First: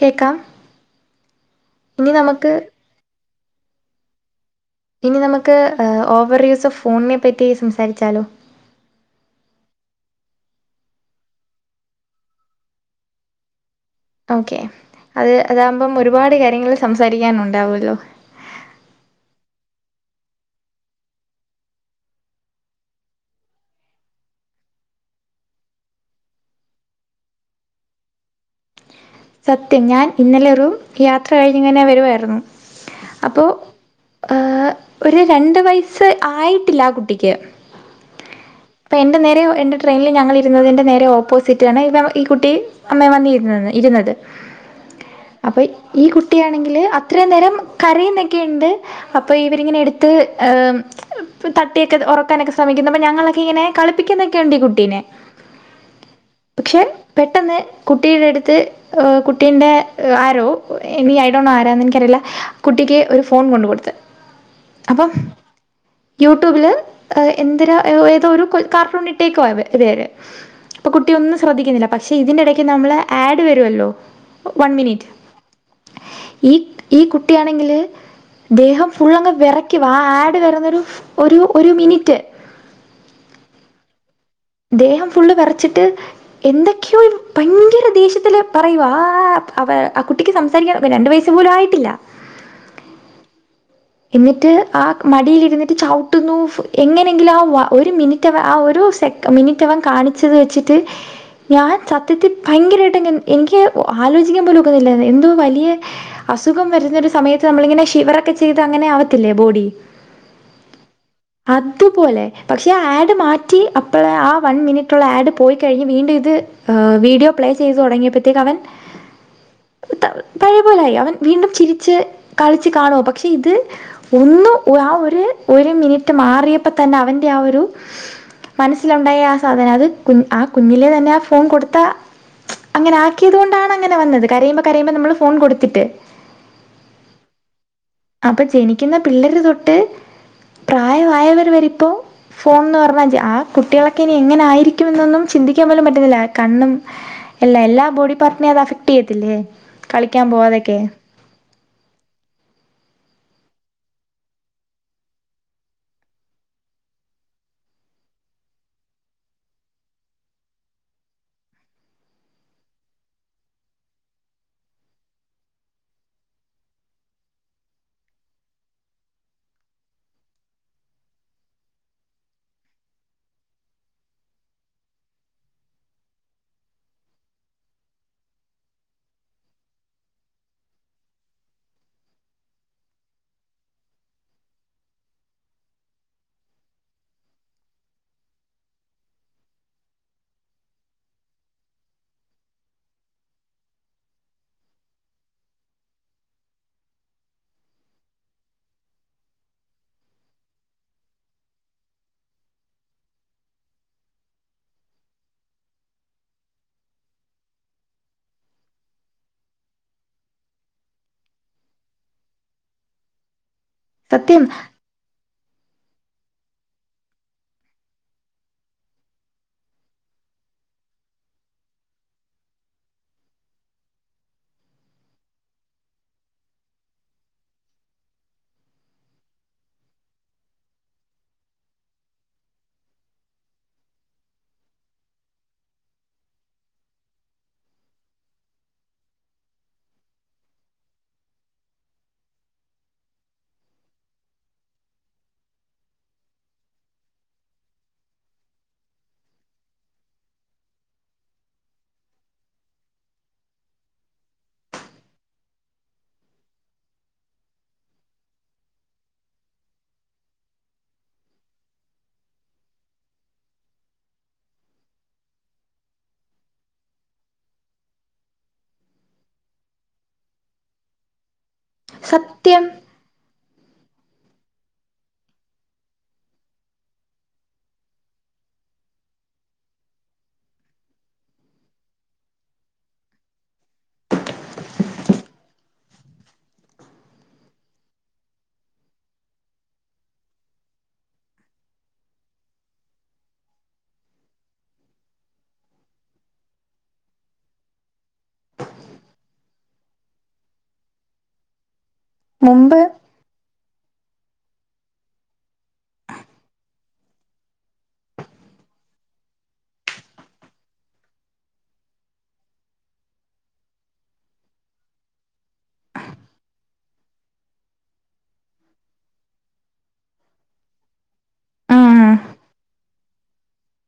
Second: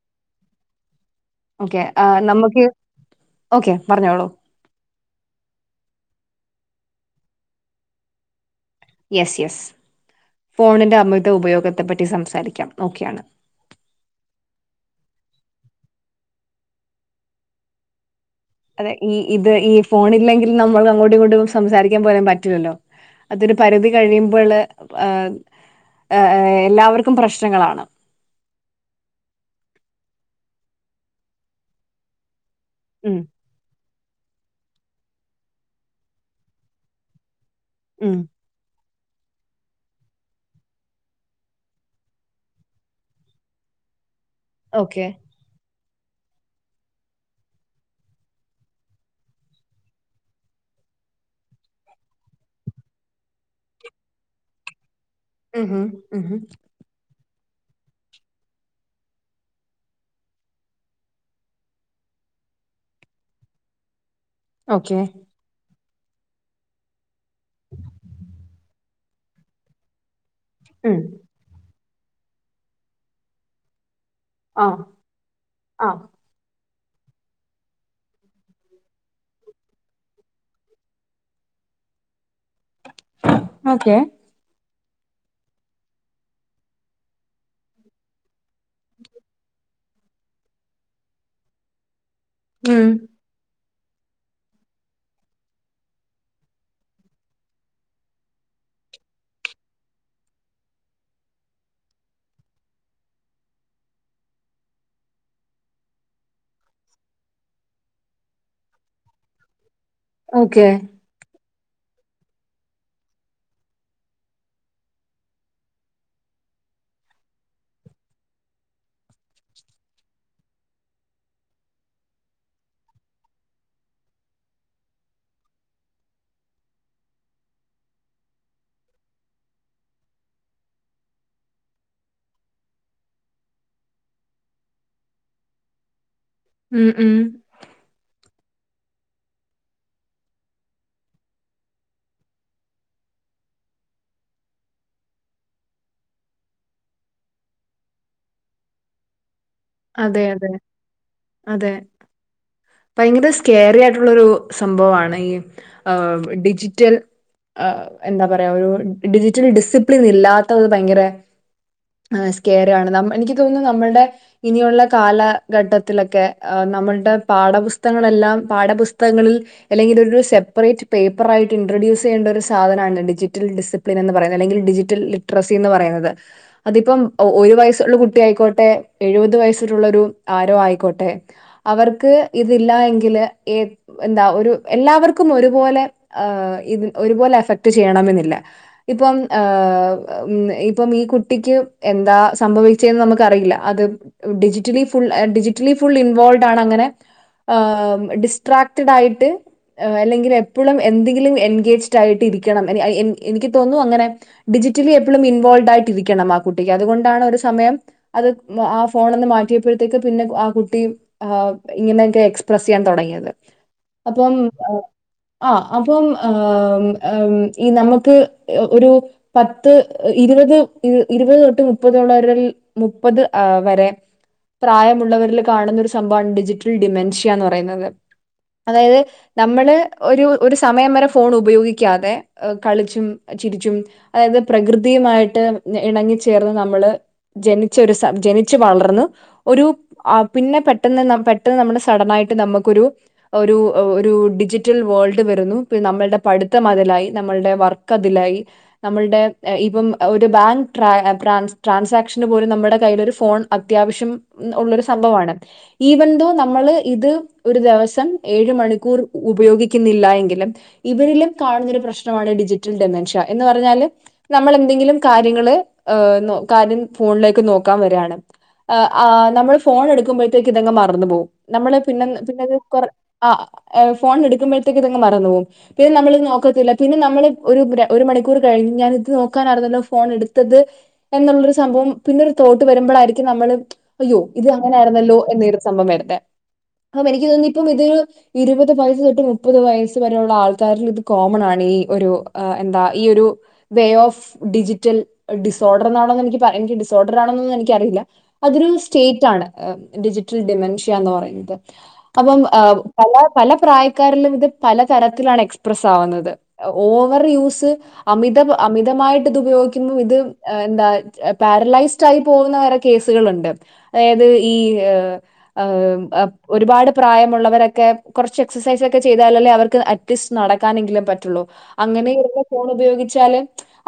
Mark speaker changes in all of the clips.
Speaker 1: കേക്കാ
Speaker 2: ഓക്കെ ആ നമുക്ക് ഓക്കെ പറഞ്ഞോളൂ
Speaker 1: ഇനി നമുക്ക് ഓവർ യൂസ് ഓഫ് ഫോണിനെ പറ്റി സംസാരിച്ചാലോ
Speaker 2: യെസ് യെസ് ഫോണിന്റെ അമിത ഉപയോഗത്തെപ്പറ്റി സംസാരിക്കാം ഓക്കെയാണ്
Speaker 1: ഓക്കേ അത് അതാമ്പം ഒരുപാട് കാര്യങ്ങൾ സംസാരിക്കാൻ ഉണ്ടാവുമല്ലോ
Speaker 2: അതെ ഈ ഇത് ഈ ഫോൺ ഇല്ലെങ്കിൽ നമ്മൾക്ക് അങ്ങോട്ടും ഇങ്ങോട്ടും സംസാരിക്കാൻ പോലും പറ്റില്ലല്ലോ അതൊരു പരിധി കഴിയുമ്പോള് ആഹ് ഏഹ് എല്ലാവർക്കും പ്രശ്നങ്ങളാണ്
Speaker 1: സത്യം ഞാൻ ഇന്നലെ ഒരു യാത്ര കഴിഞ്ഞിങ്ങനെ വരുവായിരുന്നു
Speaker 2: ഉം
Speaker 1: അപ്പൊ ആഹ് ഒരു രണ്ട് വയസ്സ് ആയിട്ടില്ല ആ കുട്ടിക്ക്
Speaker 2: ഉം
Speaker 1: അപ്പോ എൻ്റെ നേരെയൊ എൻ്റെ ട്രെയിനിൽ ഞങ്ങളിരുന്നതിൻ്റെ നേരെ ഓപ്പോസിറ്റാണ് ഇപ്പം ഈ കുട്ടി അമ്മേം വന്ന് ഇരുന്നത് ഇരുന്നത്
Speaker 2: ഓക്കെ
Speaker 1: അപ്പോ ഈ കുട്ടിയാണെങ്കിൽ അത്രയും നേരം കരയ്ന്നൊക്കെയിണ്ട് അപ്പൊ ഇവരിങ്ങനെ എടുത്ത് ഏഹ് തട്ടിയൊക്കെ ഉറക്കാനൊക്കെ ശ്രമിക്കുന്ന് അപ്പൊ ഞങ്ങളൊക്കെ ഇങ്ങനെ കളിപ്പിക്കുന്നൊക്കെ ഇണ്ട് ഈ കുട്ടീനെ
Speaker 2: ഉം ഉം ഉം ഉം
Speaker 1: പക്ഷെ പെട്ടെന്ന് കുട്ടിയുടെ എടുത്ത് കുട്ടീന്റെ ആരോ ഇനി ഐ ഡോൻ നോ ആരാന്ന് എനിക്കറിയില്ല കുട്ടിക്ക് ഒരു ഫോൺ കൊണ്ട് കൊടുത്ത്
Speaker 2: [unintelligible]
Speaker 1: അപ്പം യൂട്യൂബില് എന്തരോ ഏതോരു കാർട്ടൂണി ട്ടിക്കാ ഇവര് ഇപ്പോ
Speaker 2: ഉം
Speaker 1: കുട്ടി ഒന്നും ശ്രദ്ധിക്കുന്നില്ല പക്ഷേ ഇതിന്റെ എടേക്ക് നമ്മളെ ആഡ് വ വരുല്ലോ വൺ
Speaker 2: ആഹ്
Speaker 1: മിനിറ്റ്
Speaker 2: ആഹ്
Speaker 1: ഈ ഈ കുട്ടിയാണെങ്കിൽ ദേഹം ഫുള്ളങ്ങ് വെറയ്ക്കുവാ ആ ആഡ് വരുന്നൊരു ഒരു ഒരു മിനിറ്റ്
Speaker 2: ഓക്കെ
Speaker 1: ദേഹം ഫുള്ള് വിറച്ചിട്ട് എന്തൊക്കെയോ ഭയങ്കര ദേഷ്യത്തില് പറയുവാ ആഹ് കുട്ടിക്ക് സംസാരിക്കാൻ രണ്ട് വയസ് പോലും ആയിട്ടില്ല
Speaker 2: ഉം
Speaker 1: എന്നിട്ട് ആ മടിലിരുന്നിട്ട് ചവിട്ടുന്നു എങ്ങനെയെങ്കിലും ആ ഒരു മിനിറ്റ് അവൻ ഒരു സെ മിനിറ്റ് അവൻ കാണിച്ചത് വെച്ചിട്ട് ഞാൻ സത്യത്തിൽ ഭയങ്കരമായിട്ടങ് എനിക്ക് ആലോചിക്കാൻ പോലും ഒക്കുന്നില്ലരുന്നു എന്തോ വലിയ അസുഖം വരുന്നൊരു സമയത്ത് നമ്മളിങ്ങനെ ശിവറൊക്കെ ചെയ്ത് അങ്ങനെ ആവത്തില്ലേ ബോഡി?
Speaker 2: ഓക്കെ.
Speaker 1: അതുപോലെ പക്ഷേ ആഡ് മാറ്റി. അ ഇപ്പോളെ ആ വൺ മിനിറ്റുള്ള ആഡ് പോയിക്കഴിഞ്ഞ് വീണ്ടും ഇത് ് വീഡിയോ പ്ലേ ചെയ്ത് തുടങ്ങിയപ്പോഴത്തേക്ക് അവൻ പഴേ പോലായി അവൻ വീണ്ടും ചിരിച്ച് കളിച്ച് കാണുവാ പക്ഷെ ഇത് ഒന്ന് ആ ഒര് ഒര് മിനിറ്റ് മാറിയപ്പോ തന്നെ അവൻ്റെ ആ ഒരു മനസ്സിലുണ്ടായ ആ സാധനം അത് കു ആ കുഞ്ഞിലെ തന്നെ ആ ഫോൺ കൊടുത്ത അങ്ങനെ ആക്കിയത് കൊണ്ടാണങ്ങനെ വന്നത് കരയുമ്പോ കരയുമ്പോ നമ്മള് ഫോൺ കൊടുത്തിട്ട്.
Speaker 2: ം ം
Speaker 1: അപ്പോ ജനിക്കുന്ന പിള്ളേര് തൊട്ട് പ്രായമായവർ വരിപ്പോ ഫോൺ ന്ന് പറഞ്ഞാ ആ കുട്ടികളൊക്കെ ഇനി എങ്ങനെ ആയിരിക്കും എന്നൊന്നും ചിന്തിക്കാൻ പോലും പറ്റുന്നില്ല. കണ്ണും എല്ല എല്ലാ ബോഡി പാർട്ടിനെം അത് അഫക്ടെയ്യത്തില്ലേ?
Speaker 2: അതെ അതെ അതെ. ഭയങ്കര സ്കെയറി ആയിട്ടുള്ളൊരു സംഭവമാണ് ഈ ആ ് ഡിജിറ്റൽ ് എന്താ പറയാ ഒരു ഡിജിറ്റൽ ഡിസിപ്ലിൻ ഇല്ലാത്തത് ഭയങ്കര ആഹ് സ്കെയറ്യാണ് ഇനിക്ക് തോന്നുന്നു നമ്മളുടെ- ഇനിയുള്ള കാലഘട്ടത്തിലൊക്കെ നമ്മളുടെ പാഠപുസ്തകങ്ങളെല്ലാം പാഠപുസ്തകങ്ങളിൽ അല്ലെങ്കിൽ ഒരു സെപ്പറേറ്റ് പേപ്പറായിട്ട് ഇൻട്രഡ്യൂസ് ചെയ്യേണ്ട ഒരു സാധനാണ് ഡിജിറ്റൽ ഡിസി പ്ലിനെന്ന് പറയുന്നത് അല്ലെങ്കിൽ ഡിജിറ്റൽ ലിട്രസി എന്ന് പറയുന്നത്. അതിപ്പം ് ഒരു വയസ്സുള്ള കുട്ടി ആയിക്കോട്ടെ എഴുപത് വയസ്സിലുള്ളരു ആരോ ആയിക്കോട്ടെ അവർക്ക് ഇതില്ല എങ്കില് ഏ എന്താ ഒരു എല്ലാവർക്കും ഒരു പോലെ ് ഇത് ഒരു പോലെ എഫക്ട് ചെയ്യണമെന്നില്ല. ഇപ്പം ് ഇപ്പം ഈ കുട്ടിക്ക് എന്താ സംഭവിച്ചെന്ന് നമുക്കറിയില്ല അത് ഡിജിറ്റലി ഫുൾ ഡിജിറ്റലി ഫുൾ ഇൻവോൾഡാണങ്ങനെ ് ഡിസ്ട്രാക്റ്റഡായിട്ട് ് അല്ലെങ്കിൽ എപ്പോളും എന്തെങ്കിലും എൻഗേജ്ഡ് ആയിട്ടിരിക്കണം ഇനി എനിക്ക് തോന്നുന്നു അങ്ങനെ ഡിജിറ്റലി എപ്പളും ഇൻവോൾഡായിട്ടിരിക്കണം ആ കുട്ടിക്ക് അതുകൊണ്ടാണ് ഒരു സമയം അത് ആ ഫോണന്ന് മാറ്റിയപ്പോഴത്തേക്ക് പിന്നെ ആ കുട്ടി ് ഇങ്ങനെയൊക്കെ എക്സ്പ്രസ് ചെയ്യാൻ തുടങ്ങിയത്.
Speaker 1: സത്യം
Speaker 2: അപ്പം ് ആ അപ്പം ് ഈ നമുക്ക് ഒരു- പത്ത് ഇരുപത് ഇരുപത് തൊട്ട് മുപ്പതുള്ളരിൽ മുപ്പത് ആഹ് വരെ പ്രായമുള്ളവരിൽ കാണുന്ന ഒരു സംഭവമാണ് ഡിജിറ്റൽ ഡിമെൻഷ്യ എന്ന് പറയുന്നത്. അതായത് നമ്മള് ഒരു ഒരു സമയം വരെ ഫോൺ ഉപയോഗിക്കാതെ കളിച്ചും ചിരിച്ചും അതായത് പ്രകൃതിയുമായിട്ട് ഇണങ്ങിച്ചേർന്ന് നമ്മള് ജനിച്ചൊരു സ ജനി ച്ച് വളർന്ന് ഒരു പിന്നെ പെട്ടെന്ന് പെട്ടെന്ന് നമ്മള് സഡനായിട്ട് നമുക്കൊരു ഒരു ഒരു ഡിജിറ്റൽ വേൾഡ് വരുന്നു നമ്മളുടെ പഠിത്തം അതിലായി നമ്മളുടെ വർക്ക് ക്കതിലായി നമ്മളുടെ ് ഇപ്പം ഒരു ബാങ്ക് ട്രാ ട്രാൻസ് ട്രാൻസാക്ഷന് പോലും നമ്മുടെ കയ്യിലൊരു ഫോൺ അത്യാവശ്യം ഉള്ളൊരു സംഭവാണ് ഈവൻന്തോ നമ്മള് ഇത് ഒരു ദെവസം ഏഴ് മണിക്കൂർ ഉ ഉപയോഗിക്കുന്നില്ല എങ്കിലും ഇവരിലും കാണുന്നൊരു പ്രശ്നമാണ് ഡിജിറ്റൽ ഡെമെൻഷ്യ എന്ന് പറഞ്ഞാല് നമ്മളെന്തെങ്കിലും കാര്യങ്ങള് ് നോ കാര്യം ഫോണിലേക്ക് നോക്കാൻ വരാണ്. ആ ആ നമ്മള് ഫോൺ എടുക്കുമ്പോഴത്തേക്ക് ഇതെങ്ങ് മറന്നു പോവും. നമ്മള് പിന്നെ പിന്നെത്
Speaker 1: സത്യം
Speaker 2: കൊറ് ആ എ ഫോൺഎടുക്കുമ്പോഴത്തേക്ക് ഇതങ്ങ് മറന്നു പോവും. പിന്നെ നമ്മളിത് നോക്കത്തില്ല പിന്നെ നമ്മള് ഒരു ഒരു മണിക്കൂർ കഴിഞ്ഞ് ഞാൻ ഇത് നോക്കാനായിരുന്നല്ലോ ഫോൺ എടുത്തത്. എന്നുള്ളൊരു സംഭവം പിന്നൊരു തോട്ട് വരുമ്പളായിരി ക്കും നമ്മള് അയ്യോ ഇത് അങ്ങനെ ആരുന്നല്ലോ എന്നെരു സംഭവം വരത്തെ ആഹ് എനിക്ക് തോന്നി ഇപ്പം ഇതൊരു ഇരുപത് വയസ്സ് തൊട്ട് മുപ്പത് വയസ് വരെയുള്ള ആൾക്കാരിൽ ഇത് കോമൺ ആണ്, ഈ ഒരു അ എന്താ ഈ ഒരു വേ ഓഫ് ഡിജിറ്റൽ ഡിസോർഡെറെന്നാണോന്നേനിക്ക് പറ എനിക്ക് ഡിസോർഡർ ആണോന്നൊന്നും എനിക്ക് അറിയില്ല. അതൊരു സ്റ്റേറ്റ് ആണ് ഡിജിറ്റൽ ഡിമെൻഷ്യന്ന് പറയുന്നത്. അപ്പം എ
Speaker 1: മുമ്പ്
Speaker 2: പല പല പ്രായക്കാരിലും ഇത് പല തരത്തിലാണ് എക്സ്പ്രെസ്സ് ആവുന്നത്. ഓവർ യൂസ് അമിത അമിതമായിട്ട് ഇത് ഉപയോഗിക്കുന്നു ഇത് എന്താ പാരലൈസ്ഡായി പോകുന്നവരൊ കേസ്കളുണ്ട് അതായത് ഈ ഏഹ് ആഹ് അ ഒരുപാട് പ്രായമുള്ളവരൊക്കെ കൊറ്ച്ച് എക്സസൈസ് ഒക്കെ ചെയ്താലല്ലേ അവർക്ക് അറ്റ് ലീസ് നടക്കാനെങ്കിലും പറ്റുള്ളൂ.
Speaker 1: ആ
Speaker 2: അങ്ങനെയിര്ന്ന് ഫോൺ ഉപയോഗിച്ചാല്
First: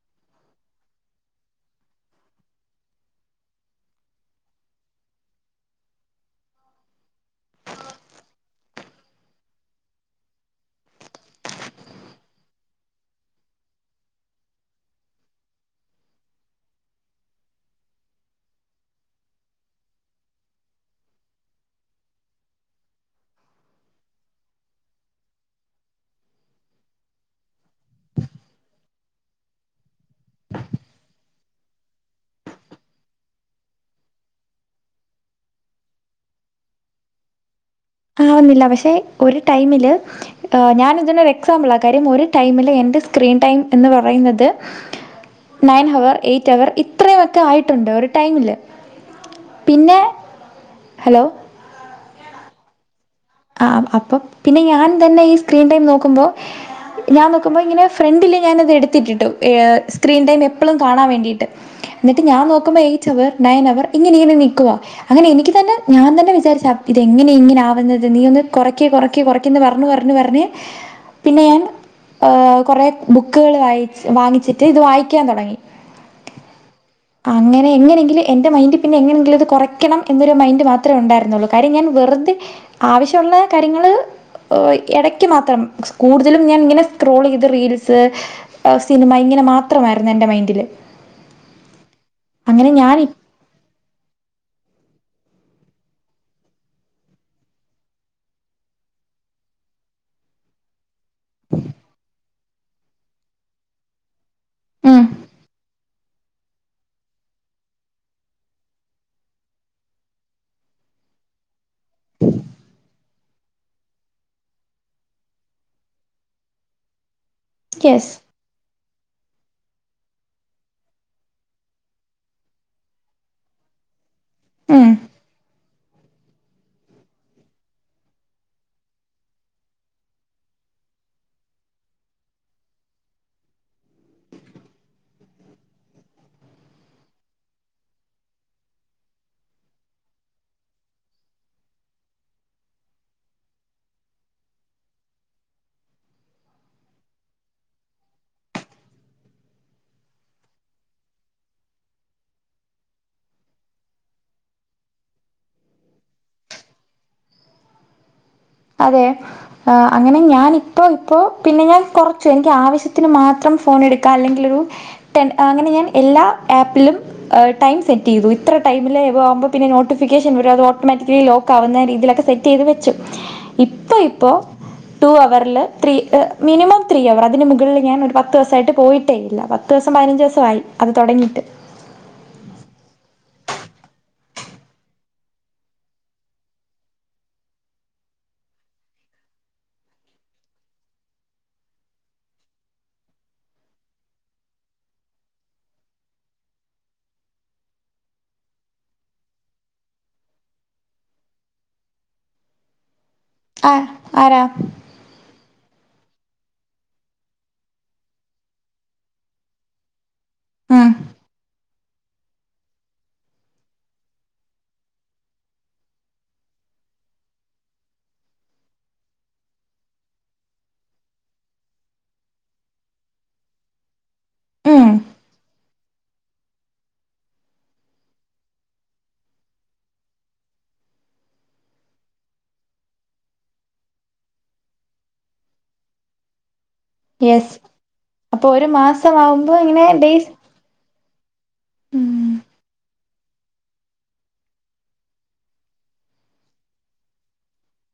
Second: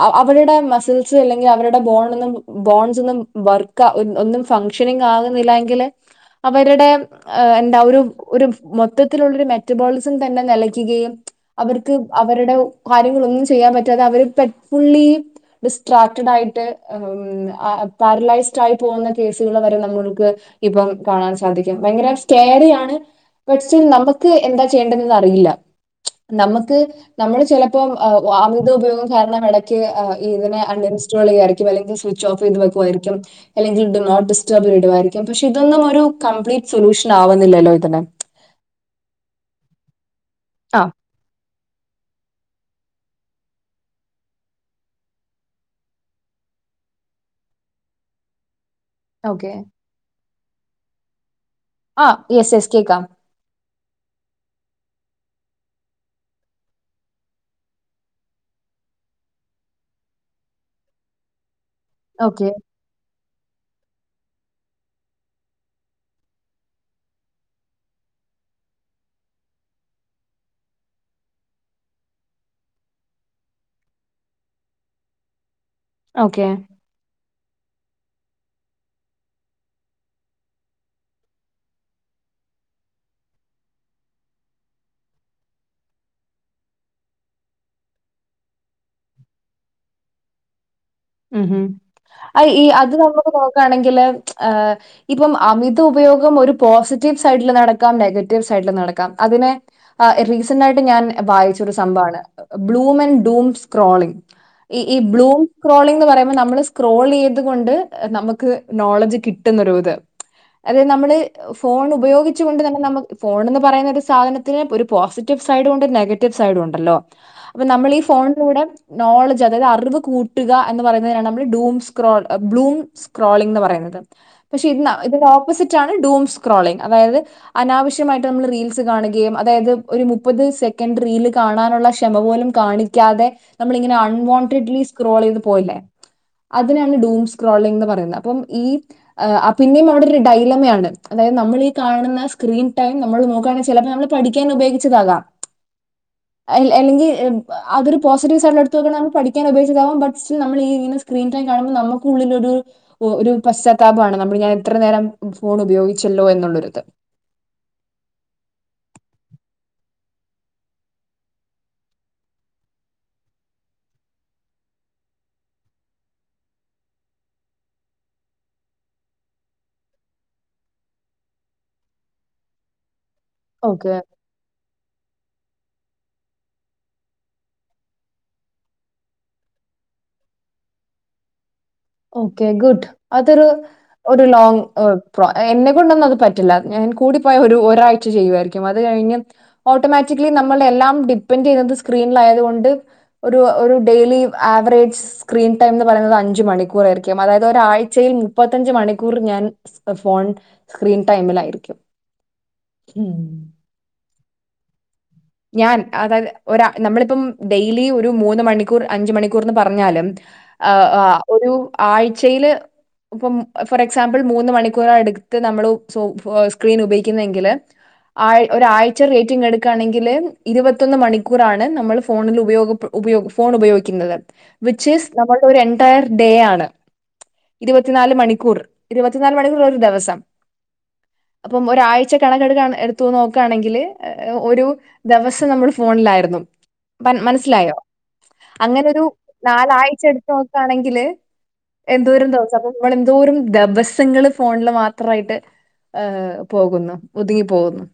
Speaker 2: അ അവരുടെ മസിൽസ് അല്ലെങ്കി അവരുടെ ബോൺ ഒന്നും ബോൺസ് ഒന്നും വർ ക്ക ഒ ഒന്നും ഫങ്ഷനിങ് ആകുന്നില്ലന്നെങ്കിൽ അവരുടെ എന്താ ഒരു ഒരു മൊത്തത്തിലുള്ളൊരു മെറ്റബോളിസംതന്നെ നെലയ്ക്കുകയും അവർക്ക് അവരുടെ കാര്യങ്ങളൊന്നും ചെയ്യാൻ പറ്റാതെ അവര് പെട്ട് ഫുള്ളി ഡിസ്ട്രാറ്റ്ഡ് ആയിട്ട് മ് ആ പാരലൈസ് റ്റായി പോകുന്ന കേസുകൾവരെ നമ്മൾക്ക് ഇപ്പം കാണാൻ സാധിക്കും. ഭയങ്കര സ്ന്റെടിയാണ്. ബട്ട് സ്റ്റിൽ നമുക്ക് എന്താചെയ്യേണ്ടതെന്ന് അറിയില്ല. നമ്മക്ക് നമ്മള് ചെലപ്പോം അ അമിതഉപയോഗം കാരണം എടയ്ക്ക് അ ഇതിനെ അണിന്സ്റ്റാ റ്റാളെയായിരിക്കും അല്ലെങ്കി സ്വിച്ച്ഓഫെയ്ത് വെക്കുവായിരിക്കും. അല്ലെങ്കിൽ ടിമോട്ട്ഡിസ്റ്റർബ് ഇടുവായിരിക്കും പക്ഷേ ഇതൊന്നും ഒരു കംപ്ലീറ്റ് സൊലൂഷനാവുന്നില്ലല്ലോ ഇതിന്
Speaker 1: ആവുന്നില്ല പക്ഷേ ഒരു ടൈമില്
Speaker 2: ആ
Speaker 1: ഞാനിതിനൊരു എക്സാമ്പിൾ ആ കാര്യം ഒരു ടൈമില് എന്റെ സ്ക്രീൻ ടൈം എന്ന് പറയുന്നത് നയൻ ഹവർ എയ്റ്റ് ഹവർ ഇത്രയുവൊക്കെ ആയിട്ടുണ്ട് ഒരു ടൈമിൽ.
Speaker 2: ഓക്കെ
Speaker 1: ഹലോ
Speaker 2: ആ യെസ് യെസ് കേക്കാം.
Speaker 1: ആ അപ്പം പിന്നെ ഞാൻ തന്നെ ഈ സ്ക്രീൻ ടൈം നോക്കുമ്പോ ഞാൻ നോക്കുമ്പോ ഇങ്ങനെ ഫ്രണ്ടില് ഞാനത് എടുത്തിട്ടിട്ടു. ഏഫ് സ്ക്രീൻ ടൈം എപ്പളും കാണാൻ വേണ്ടിയിട്ട്.
Speaker 2: [inaudible]
Speaker 1: ന്നിട്ട് ഞാൻ നോക്കുമ്പോ എയിറ്റ് ഹവർ നയൻ ഹവർ ഇങ്ങനെ ഇങ്ങനെ നിക്കുവ. അങ്ങനെ എനിക്ക് തന്നെ ഞാൻ തന്നെ വിചാരിച്ച് ഇതെങ്ങേനെ ഇങ്ങനെ ആവുന്നത് നീ ഒന്ന് കൊറക്കെ കൊറക്കെ കൊറക്കെന്ന് പറഞ്ഞു പറഞ്ഞു പറഞ്ഞ് പിന്നെ ഞാൻ ഏഹ് കൊറെ ബുക്കുകൾ വായി വാങ്ങിച്ചിട്ട് ഇത് വായിക്കാൻ തുടങ്ങി.
Speaker 2: ഓക്കെ
Speaker 1: അങ്ങനെ എങ്ങനെയെങ്കിലും എന്റെമൈന്റ് പിന്നെ എങ്ങനെയെങ്കിലും ഇത് കൊറയ്ക്കണം എന്നൊരു മൈന്റ് മാത്ര ഉണ്ടായിരുന്നുള്ളൂ. കാര്യം ഞാൻ വെറുതെ ആവശ്യവുള്ള കാര്യങ്ങൾ ഓ എടയ്ക്ക് മാത്രം കൂടുതലും ഞാൻ ഇങ്ങനെ സ്ക്രോൾ ചെയ്ത് റീൽസ് സിനിമ ഇങ്ങനെ മാത്രമായിരുന്നു എന്റെ മൈൻഡില്.
Speaker 2: ഉം ഉം അ ഈ അത്
Speaker 1: ഞാൻ
Speaker 2: നമ്മുക്ക് നോക്കാണെങ്കില് മ് ഏഹ് ഇപ്പം അമിത ഉപയോഗം ഒരു പോസറ്റീവ് സൈഡിൽ നടക്കാം നെഗറ്റീവ് സൈഡിൽ നടക്കാം. അതിനെ ആ റീസെന്റ് ആയിട്ട് ഞാൻ വായിച്ചൊരു സംഭവാണ് ബ്ലൂംമെന്റ്ഡൂം സ്ക്രോളിങ്. ഈ ഈ ബ്ലൂ സ്ക്രോളിംഗ ന്ന് പറയുമ്പോ നമ്മള് സ്ക്രോൾ യ്ത് കൊണ്ട് നമുക്ക് നോളജ് കിട്ടുന്നൊ ഒരു ഇത്. അതെ നമ്മള് ഫോൺ ഉപയോഗിച്ചു കൊണ്ട് തന്നെ നമ്മ ഫോണെന്ന് പറയുന്നൊരു സാധനം ഇതിന് ഒരു പോസിറ്റീവ് സൈഡും ഉണ്ട് നെഗറ്റീവ് സൈഡും ഉണ്ടല്ലോ അപ്പം നമ്മളി
Speaker 1: യെസ്
Speaker 2: ഫോണിലൂടെ നോളജ് അഥവാ അറിവ് കൂ കൂട്ടുക എന്ന് പറയുന്നതിനാണ് നമ്മ ഡൂമ്സ്ക്രോൾ ബ്ലൂമ് സ്ക്രോളിംങ്ന്ന് പറയുന്നത് പക്ഷെ ഇന്ന ഇതിന്റെ ഓപ്പോസിറ്റ് ആണ് ഡൂം സ്ക്രോളിങ്ങ് അതായത് അനാവശ്യമായിട്ട് നമ്മൾ റീൽസ് അനാവശ്യമായിട്ട് നമ്മള് റീൽസ് കാണുകയും അതായത് ഒരു മുപ്പത് സെക്കൻഡ് റീല് കാണാനുള്ള ക്ഷമ പോലും കാണിക്കാതെ നമ്മളിങ്ങനെ അൺവോണ്ടഡ്ലി സ്ക്രോൾ ചെയ്ത് പോവില്ലേ അതിനാണ് ഡൂം സ്ക്രോളിങ്ങ് ന്ന് പറയുന്നത് അപ്പം ഈ ആഹ് പിന്നെ നമ്മടൊരു ഡൈലമയാണ് അതായത് നമ്മൾ ഈ കാണുന്ന സ്ക്രീൻ ടൈം നമ്മൾ നോക്കാണെ ചെലപ്പോ നമ്മള് പഠിക്കാൻ ഉപയോഗിച്ചതാകാം. അൽ അല്ലെങ്കി അതൊരു പോസിറ്റീവ് സൈഡിൽ എടുത്തു നോക്കയാണേ പഠിക്കാൻ ഉപയോ ബട്ട് സ്റ്റിൽ നമ്മൾ ഇങ്ങന സ്ക്രീൻ ടൈം കാണുമ്പോ നമ്മക്കുള്ളിലോരു ഓഹ് ഒരു പശ്ചാത്താപാണ് നമ്മൾ ഇങ്ങനെ ഇത്ര നേരം ഫോൺ ഉപയോഗിച്ചല്ലോ എന്നുള്ളരുത്
Speaker 1: അതെ ആഹ് അങ്ങനെ ഞാൻ ഇപ്പോ ഇപ്പോ പിന്നെ ഞാൻ കൊറച്ച് എനിക്ക് ആവശ്യത്തിന് മാത്രം ഫോൺ എട്ക്കാ അല്ലെങ്കിൽ ഒരു ടെൻ അങ്ങനെ ഞാൻ എല്ലാ ആപ്പിലും ടൈം സെറ്റ് ചെയ്തു ഇത്ര ടൈമിലെ ഇത് ആവുമ്പോ പിന്നെ നോട്ടിഫിക്കേഷൻ വരും അത് ഓട്ടോമാറ്റിക്കലി ലോ ആവുന്ന രീതിയിലൊക്കെ സെറ്റ് ചെയ്ത് വെച്ചു ഇപ്പൊ ഇപ്പോ ടു അവർല്ല് ത്രീ മിനിമം ത്രീ അവർ അതിന് മുകളിൽ ഞാൻ ഒരു പത്തുസായിട്ട് പോയിട്ടേ ഇല്ല പത്തൂസം പതിനഞ്ചുസായി അത് തോടങ്ങിട്ട്
Speaker 2: ഓക്കേ ഗുഡ് അതൊരു ഒരു ലോങ് എന്നെ കൊണ്ടൊന്നും അത് പറ്റില്ല ഞാൻ കൂടിപ്പോയ ഒരു ഒരാഴ്ച ചെയ്യുമായിരിക്കും അത് കഴിഞ്ഞ് ഓട്ടോമാറ്റിക്കലി നമ്മൾ എല്ലാം ഡിപ്പെൻഡ് ചെയ്യുന്നത് സ്ക്രീൻലായത് കൊണ്ട് ഒരു ഒരു ഡെയിലി ആവറേജ് സ്ക്രീൻ ടൈം എന്ന് പറയുന്നത് അഞ്ച് മണിക്കൂ ക്കൂറായിരിക്കും അതായത് ഒരാഴ്ചയിൽ മുപ്പത്തഞ്ച് മണിക്കൂർ ഞാൻ ഫോൺ സ്ക്രീൻ ടൈമിലായിരിക്കു മ്
Speaker 1: ആഹ് ആരാ
Speaker 2: ഞാൻ അതായത് ഒര നമ്മളിപ്പം ഡെയിലി ഒരു മൂന്ന് മണിക്കൂർ അഞ്ച് മണിക്കൂർന്ന് പറഞ്ഞാലും ആഹ്
Speaker 1: ഉം.
Speaker 2: ആഹ് ഒരു ആഴ്ചയില് ഇപ്പം ഫോർ എക്സാമ്പിൾ മൂന്ന് മണിക്കൂർ എടുത്ത് നമ്മള് സോ സ്ക്രീൻ ഉപയോഗിക്കുന്നെങ്കില് ആഴ് ഒരാഴ്ച റേറ്റിംഗ് എട്ക്കാണെങ്കി ങ്കില് ഇരുപത്തൊന്ന് മണിക്കൂറാണ് നമ്മൾ ഫോണിൽ ഉപയൊ ഉപയോഗ ഫോൺ ഉപയോഗിക്കിന്നത്
Speaker 1: ഉം.
Speaker 2: വിച്ച് ഈസ് നമ്മുടെ ഒരു എന്റയർ ഡേ ആണ് ഇരുപത്തിനാല് മണിക്കൂർ ഇരുപത്തിനാല് മണിക്കൂർ ഒരു ദെവസം അപ്പം ഒരാഴ്ച കണക്കെടുക എടുത്തു നോക്കാണെങ്കില് ഒരു ദേവസം നമ്മള് ഫോൺലായിരുന്നു മന്
Speaker 1: യെസ്.
Speaker 2: മനസ്സിലായോ
Speaker 1: അപ്പൊ ഒരു
Speaker 2: അങ്ങനെരു
Speaker 1: മാസമാവുമ്പോ ഇങ്ങനെ
Speaker 2: നാലാഴ്ച എടുത്ത്
Speaker 1: ഡേയ്സ്
Speaker 2: നോ ക്കാണെങ്കില്
Speaker 1: ഉം.
Speaker 2: എന്തോരം ദിവസം അപ്പൊ നമ്മൾ എന്തോരം ദെവസങ്ങള് ഫോണില് മാത്രയിട്ട് ഏഹ് പോകുന്നു ഒതുങ്ങിപ്പോകുന്നു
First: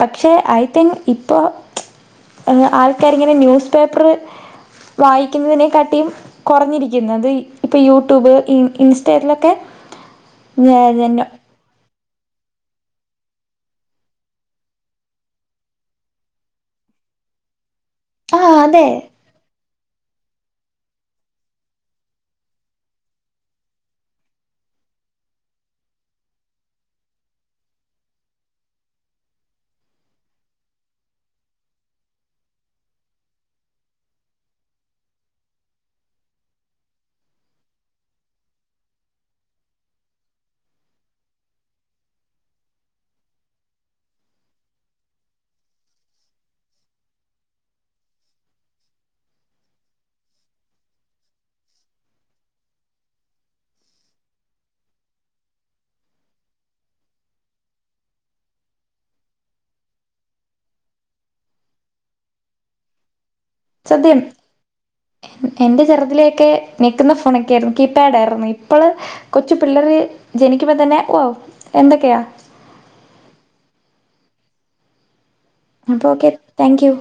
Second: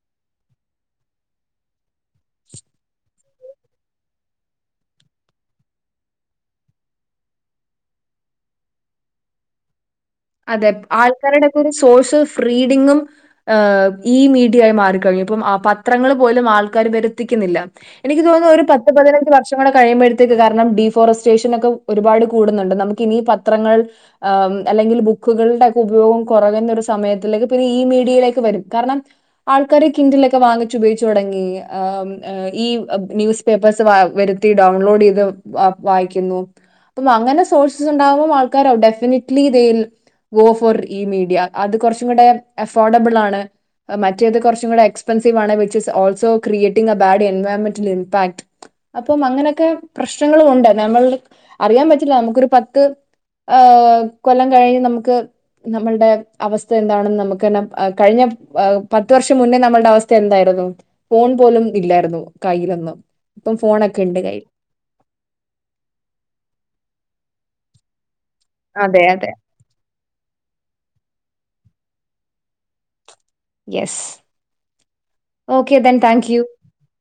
Speaker 1: പക്ഷേ ഐ തിങ്ക് ഇപ്പോൾ ഏഹ് ആൾക്കാരിങ്ങനെ ന്യൂസ് പേപ്പറ് വായിക്കുന്നെനെക്കാട്ടിയും കൊറഞ്ഞിരിക്കുന്നത് ഇപ്പൊ യൂട്യൂബ് ഇൻസ്റ്റലൊക്കെ
Speaker 2: അതെ ആൾക്കാരുടെക്കെ ഒരു സോഷ്യൽ ഫ്രീഡിങ്ങും ഏഹ് ഈ മീഡിയായി മാറിക്കഴിഞ്ഞു പ്പം ആഹ് പത്രങ്ങൾ പോലും ആൾക്കാരും വരുത്തിക്കുന്നില്ല എനിക്ക്
Speaker 1: ആ
Speaker 2: തോന്നുന്നു. ഒരു
Speaker 1: അതെ
Speaker 2: പത്ത് പതിനഞ്ച് വ ഷം കൂടെ കഴിയുമ്പഴത്തേക്ക് കാരണം ഡീഫോറസ്റ്റേഷൻ ഒക്കെ ഒരുപാട് കൂടുന്നുണ്ട്. നമുക്ക് ഇനി പത്രങ്ങൾ എഹേം അല്ലെങ്കിൾ അല്ലെങ്കില് ബു ക്കുകളുടെ ഒക്കെ ഉപയോഗം കൊറയുന്നൊ ഒരു സമയത്തിലേക്ക്, പിന്നെ ഈ മീഡിയയിലേക്ക് വരും കാര്ണം ആൾക്കാര് കിൻഡിലൊക്കെ വാങ്ങിച്ച് ഉപയോഗിച്ചുടങ്ങി. ഏഹ് ഏഹ്. ഈ ന്യൂസ് പേപ്പേഴസ് വാ വരുത്തി ഡൗൺലോഡ്യ്ത് വായിക്കുന്നു. അപ്പം അങ്ങനെ sources ഉണ്ടാകുമ്പൾ ആൾക്കാരോ definitely they will go for ഈ മീഡിയ. അത് കുറച്ചും കൂടെ അഫോർഡബിൾ ആണ്. മറ്റേത് കുറച്ചും കൂടെ എക്സ്പെൻസീവാണ്. Which is also creating a bad എൻവയോമെന്റൽ ഇമ്പാക്ട്. അപ്പം അങ്ങനെയൊക്കെ പ്രശ്നങ്ങളും ഒണ്ട്. നമ്മൾ അറിയാൻ പറ്റില്ല നമുക്കൊരു പത്ത് ഏഹ് കൊല്ലം കഴിഞ്ഞ് നമുക്ക് നമ്മളുടെ അവസ്ഥ എന്താണെന്ന് നമുക്ക് തന്നെ ഏഹ് കഴിഞ്ഞ ഏഹ് പത്ത് വർഷം മുന്നേ നമ്മളുടെ അവസ്ഥ എന്തായിരുന്നു? ഫോൺ പോലും ഇല്ലായിരുന്നു കയ്യിലൊന്നും. ഇപ്പം
Speaker 1: സത്യം
Speaker 2: ഫോണൊക്കെണ്ട് കയ്യിൽ
Speaker 1: എന്റെ ചെറുതിലേ ഒക്കെ ഞെക്കുന്ന ഫോണൊക്കെ ആയിരുന്നു കീപാഡയിരുന്നു.
Speaker 2: അതെ അതെ
Speaker 1: പിള്ളേര് ജനിക്കുമ്പ തന്നെ ഓഹ് എന്തക്കെയാ?
Speaker 2: യെസ്. ഓക്കേ ദെൻ
Speaker 1: അപ്പൊ
Speaker 2: thank
Speaker 1: okay
Speaker 2: you.
Speaker 1: Thank U